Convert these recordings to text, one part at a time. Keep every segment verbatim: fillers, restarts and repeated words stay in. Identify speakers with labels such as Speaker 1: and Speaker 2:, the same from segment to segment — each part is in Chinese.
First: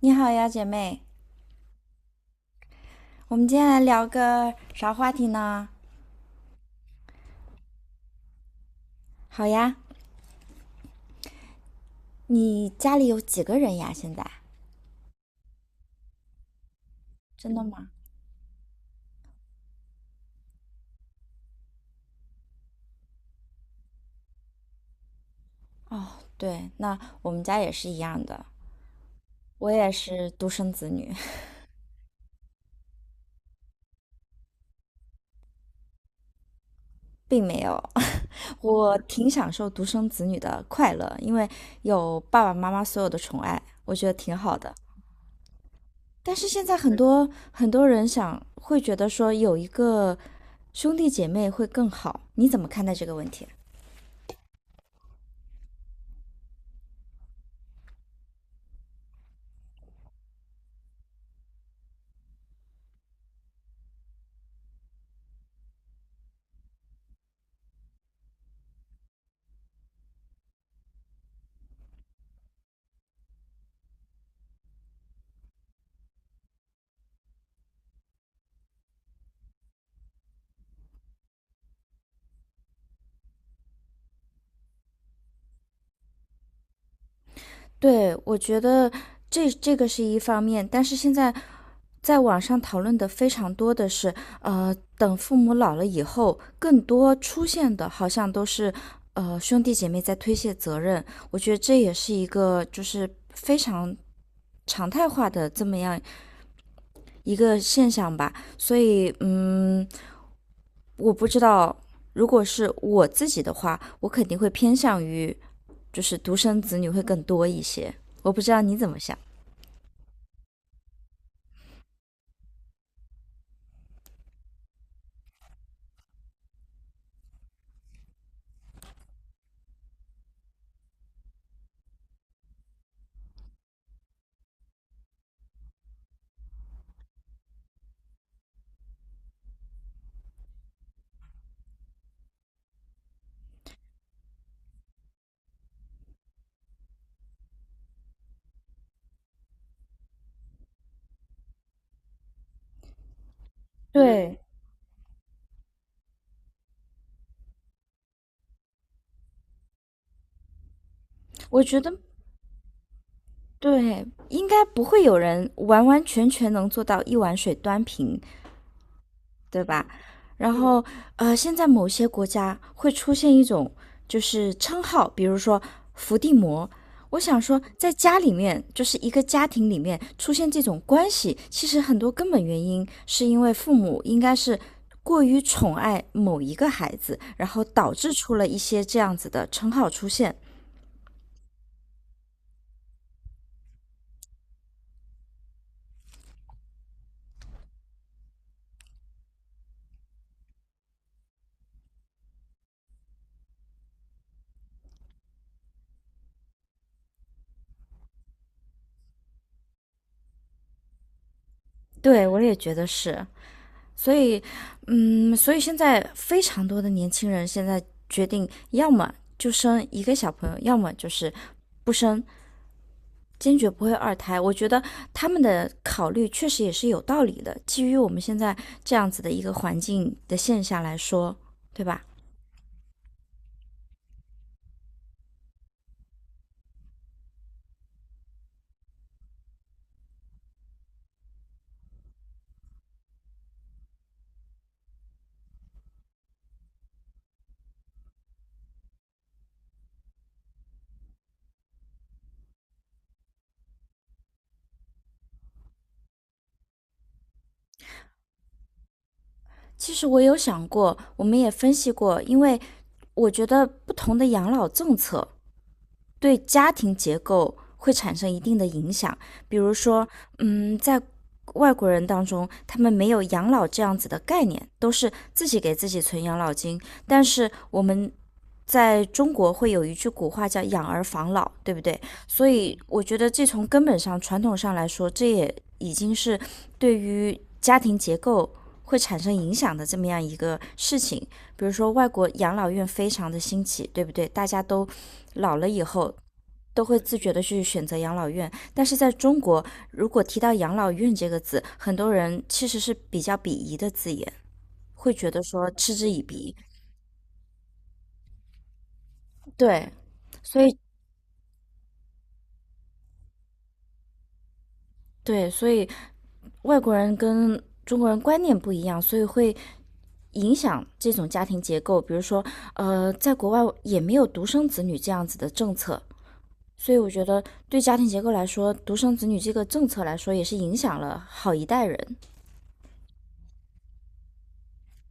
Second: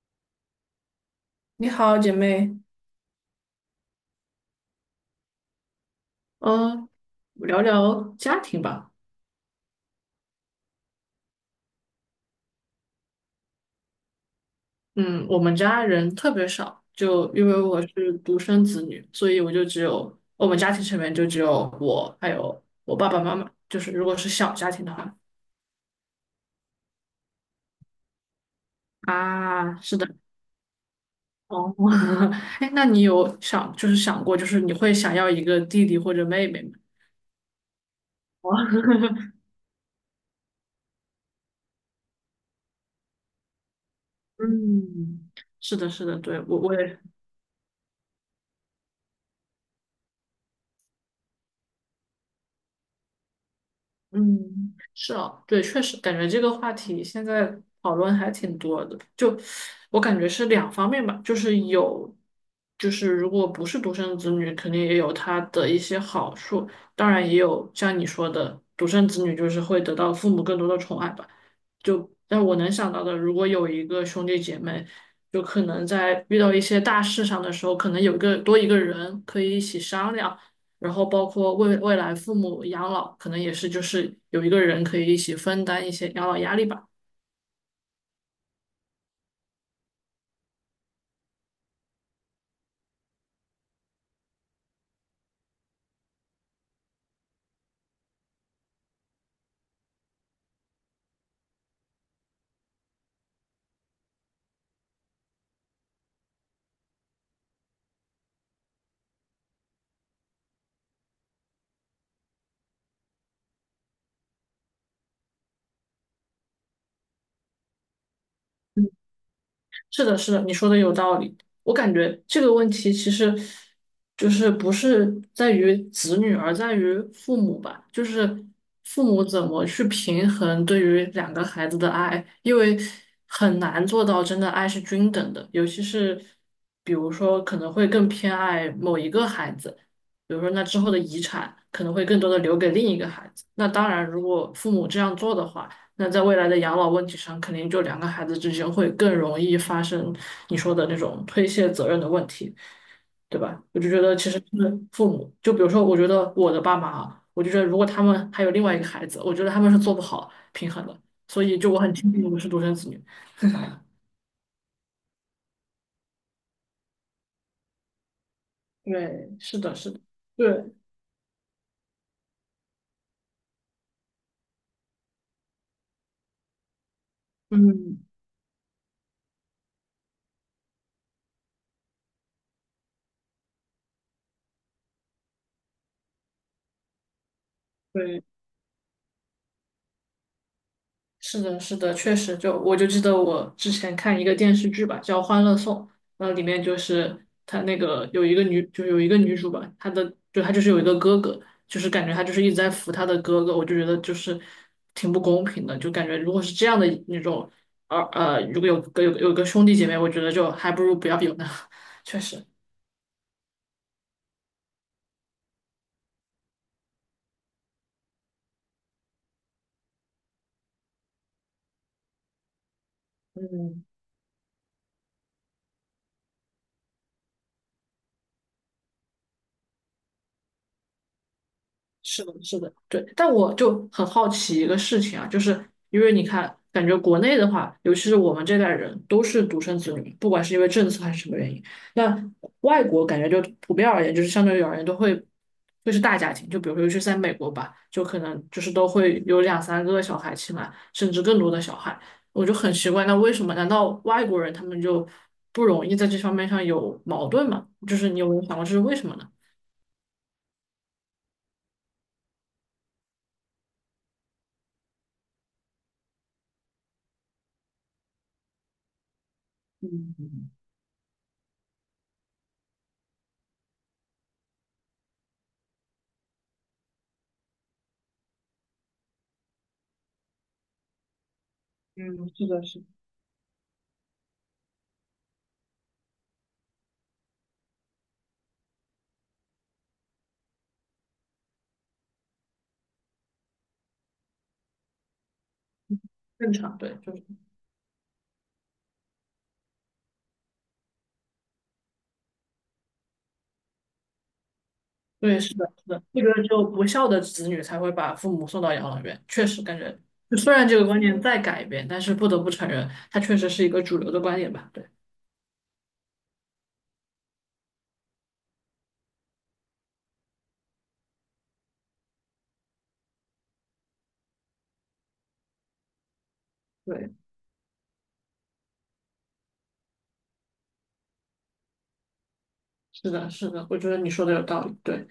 Speaker 1: 你好呀，姐妹，
Speaker 2: 你好，姐妹。
Speaker 1: 我们今天来聊个啥话题呢？
Speaker 2: 嗯，聊聊家庭吧。
Speaker 1: 好呀，你家里有几个人呀？现在
Speaker 2: 嗯，我们家人特别少，就因
Speaker 1: 真
Speaker 2: 为
Speaker 1: 的
Speaker 2: 我
Speaker 1: 吗？
Speaker 2: 是独生子女，所以我就只有我们家庭成员就只有我，还有我爸爸妈妈。就是如果是小家庭的话，
Speaker 1: 哦，对，那我们家也是一样的，我
Speaker 2: 啊，
Speaker 1: 也
Speaker 2: 是的，
Speaker 1: 是独生子女，
Speaker 2: 哦，哎，那你有想就是想过，就是你会想要一个弟弟或者妹妹吗？
Speaker 1: 并没有。
Speaker 2: 哦
Speaker 1: 我 挺享受独生子女的快乐，因为有爸爸妈妈所有的宠爱，我觉得挺好的。
Speaker 2: 嗯，是的，是的，
Speaker 1: 但
Speaker 2: 对，
Speaker 1: 是
Speaker 2: 我
Speaker 1: 现
Speaker 2: 我
Speaker 1: 在很
Speaker 2: 也
Speaker 1: 多很多人想会觉得说有一个兄弟姐妹会更好，你怎么看待这个问题？
Speaker 2: 嗯，是啊，对，确实感觉这个话题现在讨论还挺多的。就我感觉是两方面吧，就是有，就是如果不是独生子女，肯定也有他的一些好处，当然也有像你说的，独生子女就是会得到父母更多的宠爱吧。就但我能想到的，如果有一个兄弟姐妹，就可能在遇到一些大事上的时候，可能有一个多一个人可以一起商量。然后包括未未来父母养老，可能也是就是有一个人可以一起分担一些养老压力吧。嗯，
Speaker 1: 对，我觉得这这个是一方面，但是现在在网上讨论的非常多的是，呃，等父母老了以后，更多出现的好像都是，呃，兄弟姐妹在推卸责任。我觉得这也是一个就是非常常态化的这么样一个现象吧。所以，嗯，我不知道，如果是我自己的话，我肯定会偏向于就是独生子女会更多一些。我不知道你怎么想。
Speaker 2: 是的，是的，你说的有道理。我感觉这个问题其实就是不是在于子女，而在于父母吧，就是父母怎么去平衡对于两个孩子的爱，因为很难做到真的爱是均等的，尤其是比如说可能会更偏爱某一个孩子，比如说那之后的遗产可能会更多的留给另一个孩子。那当然，如果父母这样做的话。那在未来的养老问题上，肯定就两个孩子之间会更容易发生你说的那种推卸责任的问题，对吧？我就觉得其
Speaker 1: 对，
Speaker 2: 实他们父母，就比如说，我觉得我的爸妈啊，我就觉得如果他们还有另外一个孩子，我觉得他们是做不好平衡的，所以
Speaker 1: 我
Speaker 2: 就我
Speaker 1: 觉
Speaker 2: 很
Speaker 1: 得
Speaker 2: 庆幸我是独生子女。
Speaker 1: 对，应该不会有人完完全全能做到一碗水端平，
Speaker 2: 对，是
Speaker 1: 对
Speaker 2: 的，
Speaker 1: 吧？
Speaker 2: 是的，
Speaker 1: 然
Speaker 2: 对，
Speaker 1: 后呃，现在某些国家会出现一种就是称号，比如说伏地魔。我想说，在
Speaker 2: 嗯，
Speaker 1: 家里面，就是一个家庭里面出现这种关系，其实很多根本原因是因为父母应该是过于宠爱某一个孩子，然后导致
Speaker 2: 对。
Speaker 1: 出了一些这样子的称号出现。
Speaker 2: 是的，是的，确实就，我就记得我之前看一个电视剧吧，叫《欢乐颂》，那里面就是她那个有一个女，就有一个女主吧，她的就她就是有一个哥哥，就是感觉她就是一直在扶她的哥哥，我就觉得就是挺不公平的，就感觉如果是这样的那种，呃呃，如果有个有个有个兄弟姐妹，我觉得就还不如不要有呢，确
Speaker 1: 对，我
Speaker 2: 实，
Speaker 1: 也觉得是。所以，嗯，所以现在非常多的年轻人现在决定，要么就生一个小朋友，要么就是不生，坚决不
Speaker 2: 嗯。
Speaker 1: 会二胎。我觉得他们的考虑确实也是有道理的，基于我们现在这样子的一个环境的现象来说，对吧？
Speaker 2: 是的，是的，对。但我就很好奇一个事情啊，就是因为你看，感觉国内的话，尤其是我们这代人都是独生子女，不管是因为政策还是什么原因。那外国感觉就普遍而言，就是相对于而言都会会是大家庭，就比如说尤其是在美国吧，就可能就是都会有两三个小孩起来，甚至更多的小孩。我就很奇怪，那为什么？难道外国人他们就不容易在这方面上有矛盾吗？就是你有没有想过这是为什么呢？
Speaker 1: 其实我有想过，我们也分析过，因为我觉得不同的养老政策，对家庭结构会产生一定的影响。比如说，
Speaker 2: 嗯，
Speaker 1: 嗯，在外国人当中，他们没有养老这样子的概念，都是自己给自己存养老金。但是我们在中国会有一句古话叫“养儿防老”，对不对？
Speaker 2: 嗯，是
Speaker 1: 所
Speaker 2: 的，
Speaker 1: 以
Speaker 2: 是的。
Speaker 1: 我觉得这从根本上、传统上来说，这也已经是对于家庭结构会产生影响的这么样一个事情。比如说，外国养老院非常的兴起，对不对？大家都老了以后。
Speaker 2: 正常，
Speaker 1: 都
Speaker 2: 对，
Speaker 1: 会
Speaker 2: 就
Speaker 1: 自
Speaker 2: 是
Speaker 1: 觉的去选择养老院，但是在中国，如果提到养老院这个字，很多人其实是比较鄙夷的字眼，会觉得
Speaker 2: 对，是的，
Speaker 1: 说
Speaker 2: 是
Speaker 1: 嗤
Speaker 2: 的，
Speaker 1: 之以
Speaker 2: 这个只
Speaker 1: 鼻。
Speaker 2: 有不孝的子女才会把父母送到养老院。确实，感
Speaker 1: 对，
Speaker 2: 觉就虽
Speaker 1: 所
Speaker 2: 然
Speaker 1: 以
Speaker 2: 这个观念在改变，但是不得不承认，它确实是一个主流的观点吧？对，
Speaker 1: 对，所以外国人跟中国人观念不一样，所以会影响这种家庭结构。比如说，呃，在国外也没有独生子女这样子的政策，所以我
Speaker 2: 对。
Speaker 1: 觉得对家庭结构来说，独生子女这个政策来说也是影响了好一代人。
Speaker 2: 是的，是的，我觉得你说的有道理，对，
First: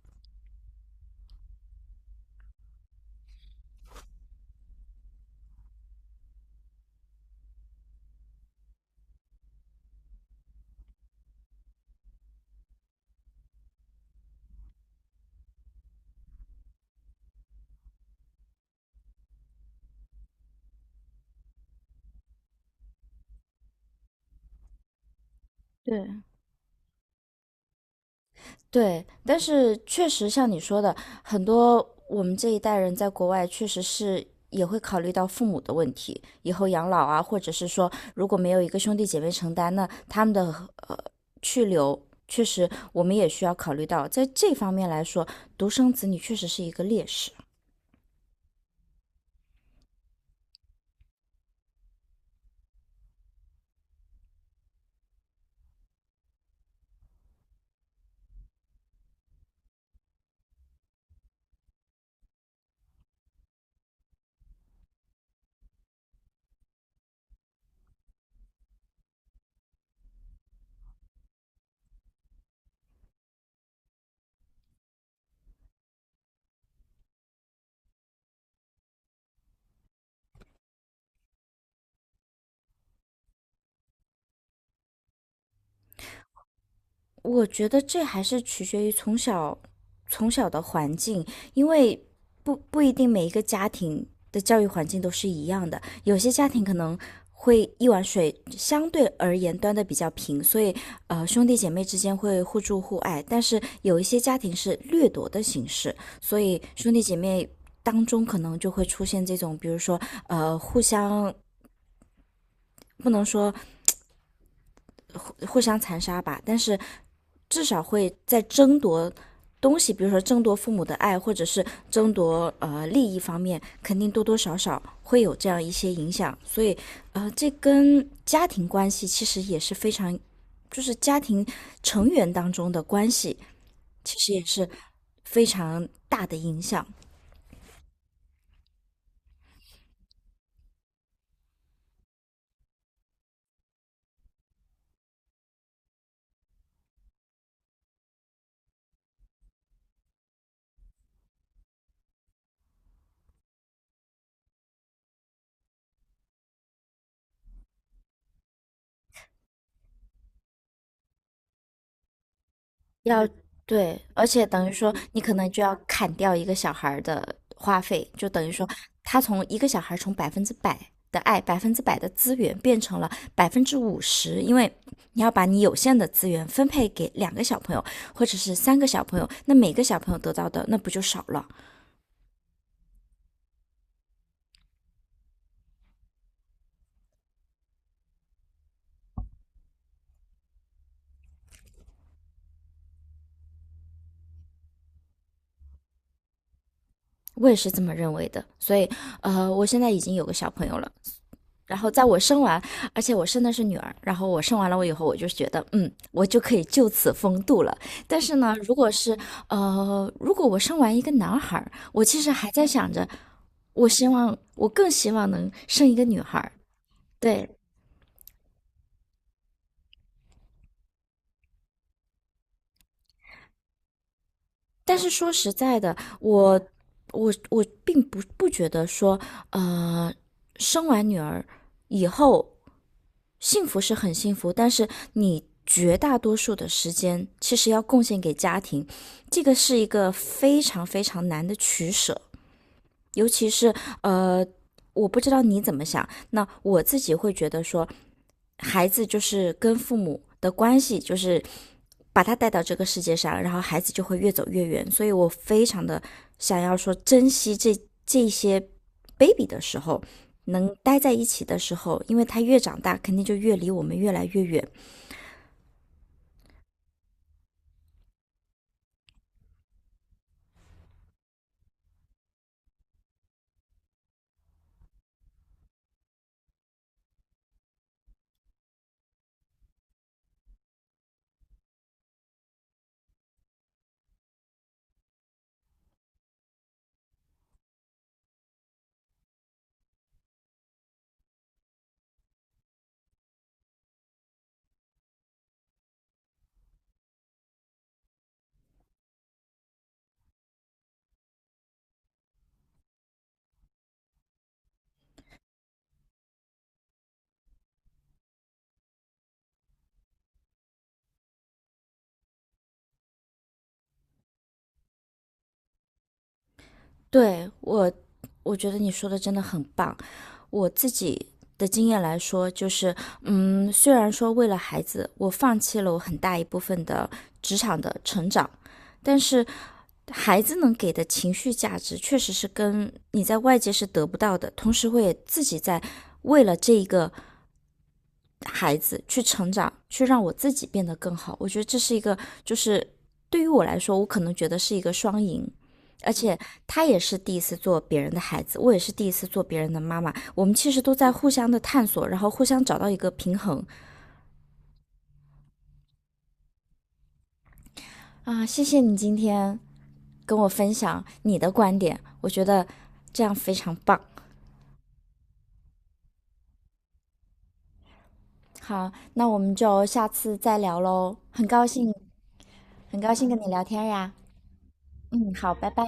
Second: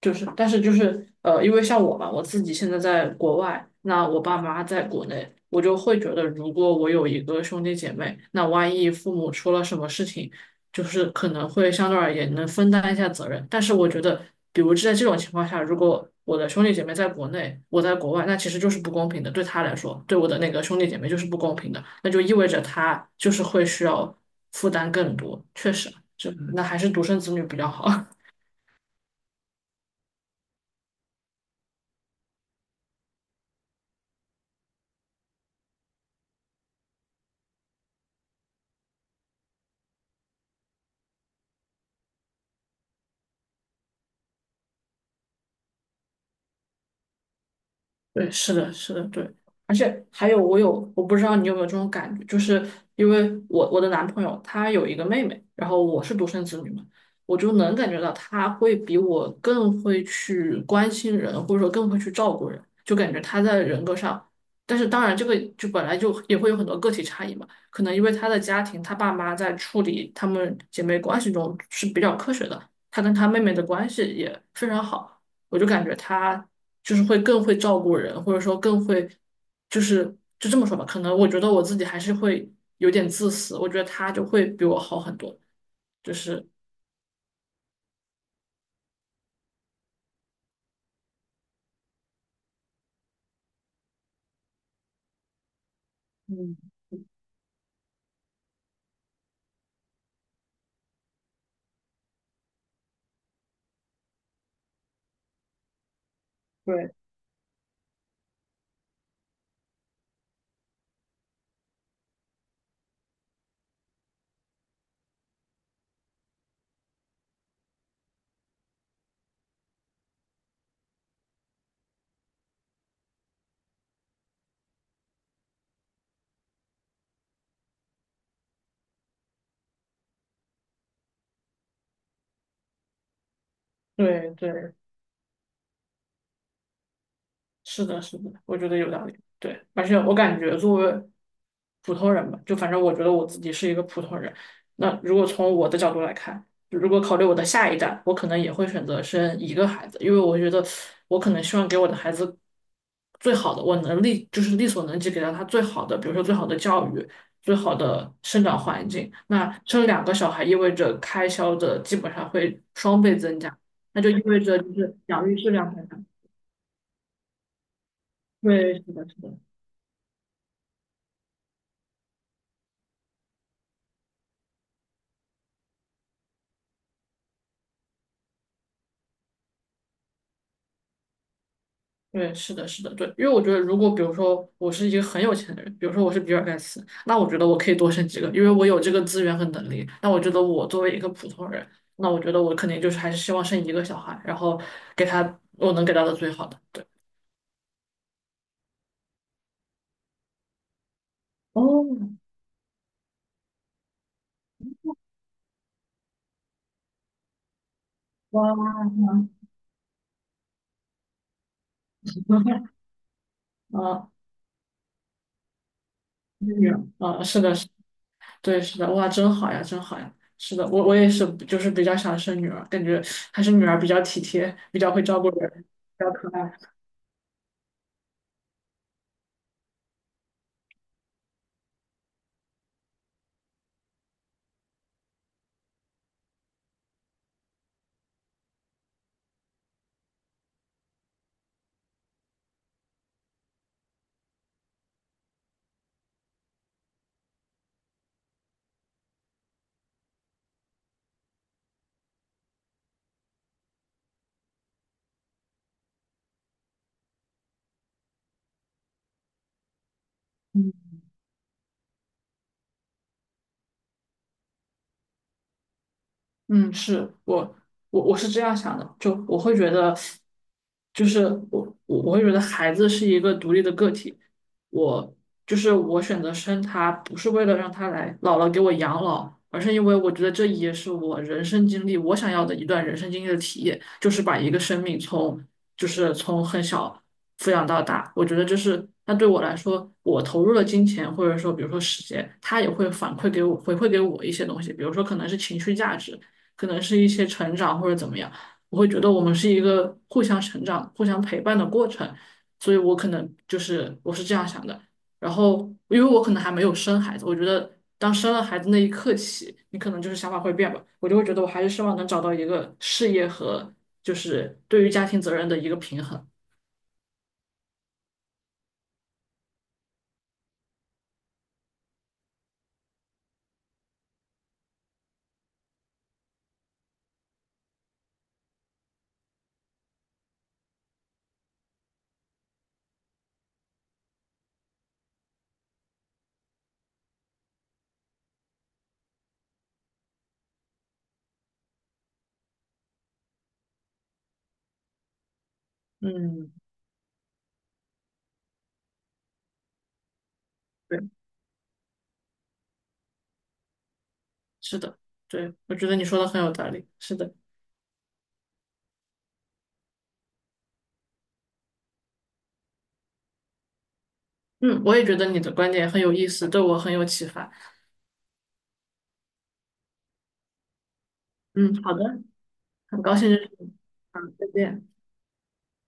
Speaker 2: 就是，但是就是呃，因为像我嘛，我自己现在在国外，那我爸妈在国内，我就会觉得，如果我有一个兄弟姐妹，那万一父母出了什么事情，就是可能会相对而言能分担一下责任。但是我觉得，比如在这种情况下，如果我的兄弟姐妹在国内，我在国外，那其实就是不公平的，对他来说，对我的那个兄弟姐妹就是不公平的，那就意味着他就是会需要负担更多，确实。
Speaker 1: 对，
Speaker 2: 就那还是独生子女比较好。
Speaker 1: 对，但是确实像你说的，很多我们这一代人在国外确实是也会考虑到父母的问题，以后养老啊，或者是说如果没有一个兄弟姐妹承担，那他们的呃去留，确实我们也需要考虑到，在这方面来说，独生子女确实是一个劣势。
Speaker 2: 对，是的，是的，对，而且还有，我有，我不知道你有没有这种感觉，就是因为我我的男朋友他有一个妹妹，然后我是独生子女嘛，我就能感觉到他会比我更会去关心人，或者说更会去照顾人，就感觉他在人格上，但是当然这个就本来就也会有很多个体差异嘛，可能因为他的家庭，他爸妈在处理他们姐妹关系中是比较科学的，他跟他妹妹的关系也非常好。我就感觉他就是会更会照顾人，或者说更会，就是就这么说吧，可能我觉得我自己还是会有点自私，我觉得他就会比我好很多，就是
Speaker 1: 我觉得这还是取决于从小从小的环境，因为不不一定每一个家庭的教育环境都是一样的，有些家庭
Speaker 2: 嗯，
Speaker 1: 可能会一碗水相对而言端的比较平，所以呃兄弟姐妹之间会互助互爱，但是有一些家庭是掠夺的形式，所以兄
Speaker 2: 对，
Speaker 1: 弟姐妹当中可能就会出现这种，比如说呃互相。不能说互相残杀吧，但是至少会在争夺东西，比如说争夺父母的爱，或者是争夺呃利益方面，肯定多多少少会有这样一些影响。所以，呃，这跟家庭关系其实也是非常，就是家庭成员当中的关系，其
Speaker 2: 对
Speaker 1: 实也是
Speaker 2: 对，
Speaker 1: 非常大的影响。
Speaker 2: 是的，是的，我觉得有道理。对，而且我感觉作为普通人吧，就反正我觉得我自己是一个普通人。那如果从我的角度来看，如果考虑我的下一代，我可能也会选择生一个孩子，因为我觉得我可能希望给我的孩子最好的，我能力就是力所能及给到他最好的，比如说最好的教育、最好的生长环境。那生两个小孩意味着开销的基本上会双倍
Speaker 1: 要
Speaker 2: 增加，
Speaker 1: 对，
Speaker 2: 那就意
Speaker 1: 而
Speaker 2: 味
Speaker 1: 且
Speaker 2: 着
Speaker 1: 等于
Speaker 2: 就
Speaker 1: 说
Speaker 2: 是
Speaker 1: 你
Speaker 2: 养
Speaker 1: 可
Speaker 2: 育
Speaker 1: 能
Speaker 2: 质
Speaker 1: 就
Speaker 2: 量
Speaker 1: 要
Speaker 2: 会，
Speaker 1: 砍掉一个小孩儿的花费，就等于说
Speaker 2: 对，是的，
Speaker 1: 他
Speaker 2: 是的。
Speaker 1: 从一个小孩儿从百分之百的爱、百分之百的资源变成了百分之五十，因为你要把你有限的资源分配给两个小朋友或者是三个小朋友，那每个小朋友得到的那不就少了？
Speaker 2: 对，是的，是的，对，因为我觉得，如果比如说我是一个很有钱的人，比如说我是比尔盖茨，那我觉得我可以多生几个，因为我有这个资源和能力。那我觉得我作为一个普通人，那我觉得我肯定就是还是希望生一个小孩，然后给他我能给到的最好的。对，
Speaker 1: 我也是这么认为的，所以呃，我现在已经有个小朋友了，然后在我
Speaker 2: 哦，
Speaker 1: 生完，而且我生的是女儿，然后我生完了我以后，我就觉得，嗯，我就可以就此风度了。但是
Speaker 2: 哇，
Speaker 1: 呢，如果是呃，如果我生完一个男孩儿我其实还在 想着，我希
Speaker 2: 啊，
Speaker 1: 望我更希望能生一个女孩儿
Speaker 2: 女儿，啊，是
Speaker 1: 对，
Speaker 2: 的，是对，是的，哇，真好呀，真好呀，是的，我我也是，就是比较想生女儿，感觉还是女儿比较体贴，比较
Speaker 1: 但
Speaker 2: 会
Speaker 1: 是
Speaker 2: 照顾
Speaker 1: 说实
Speaker 2: 人，
Speaker 1: 在的，
Speaker 2: 比较可爱。
Speaker 1: 我我我并不不觉得说，呃，生完女儿以后幸福是很幸福，但是你绝大多数的时间其实要贡献给家庭，这个是一个非常非常难的取舍。尤其是呃，我不知道你怎么想，那我自己会觉得说，孩子就是跟父母的关系，就是把他带到这个世界上，然后孩子就会越走越远。所以我非常的想要说，珍惜这这些 baby 的时候，能
Speaker 2: 嗯。
Speaker 1: 待在一起的时候，因为他越长大，肯定就越离我们越来越远。
Speaker 2: 嗯，是我我我是这样想的，就我会觉得，就是我我我会觉得孩子是一个独立的个体，我就是我选择生他，不是为了让他来姥姥给我养老，而是因为我觉得这也是我人生经历，我想要的一段人生经历的体验，就是把一个生命从就是从很小抚养到大，我觉得这是那对我来说，我投入了金钱或者说比如说时间，他也会反馈给我回馈给我一些东西，比如说可能是情绪价值。可能是一些成长或者怎么样，我会觉得我们是一个互相成长、互相陪伴的过程，所以我可能就是我是这样想的。然后，因为我可能还没有生孩子，我觉得当生了孩子那一刻起，你可能就是想法会变吧。我就会觉得我还是希望能找到一个事业和就是对于家庭责任的一个平衡。
Speaker 1: 对，我，我觉得你说的真的很棒。我自己的经验来说，就是，嗯，虽然说为了孩子，我放弃了我很大一部分的职场的成长，但是孩子能给的情绪价值，确实是跟你在外界是得不到的，同时会自己在为了这一个孩子去成长，去让我自己变得更好。我觉得这是一个，就是对于我来说，我可能觉得是一个双赢。而且
Speaker 2: 嗯，
Speaker 1: 他也是第一次做别人的孩子，我也是第一次做别人的妈妈。我们其实都
Speaker 2: 对，
Speaker 1: 在互相的探索，然后互相找到一个平衡
Speaker 2: 是的，对，我觉得你说的很有道理。是的，
Speaker 1: 啊！谢谢你今天跟我分享你的观点，我觉得这样非常棒。
Speaker 2: 嗯，我也觉得你的观点很有意思，对我很有启发。
Speaker 1: 好，那我们就下次再聊喽。很高
Speaker 2: 嗯，
Speaker 1: 兴，
Speaker 2: 好的，
Speaker 1: 很
Speaker 2: 很
Speaker 1: 高
Speaker 2: 高
Speaker 1: 兴
Speaker 2: 兴认
Speaker 1: 跟你
Speaker 2: 识
Speaker 1: 聊
Speaker 2: 你，
Speaker 1: 天呀。
Speaker 2: 好，再见。
Speaker 1: 嗯，好，拜拜。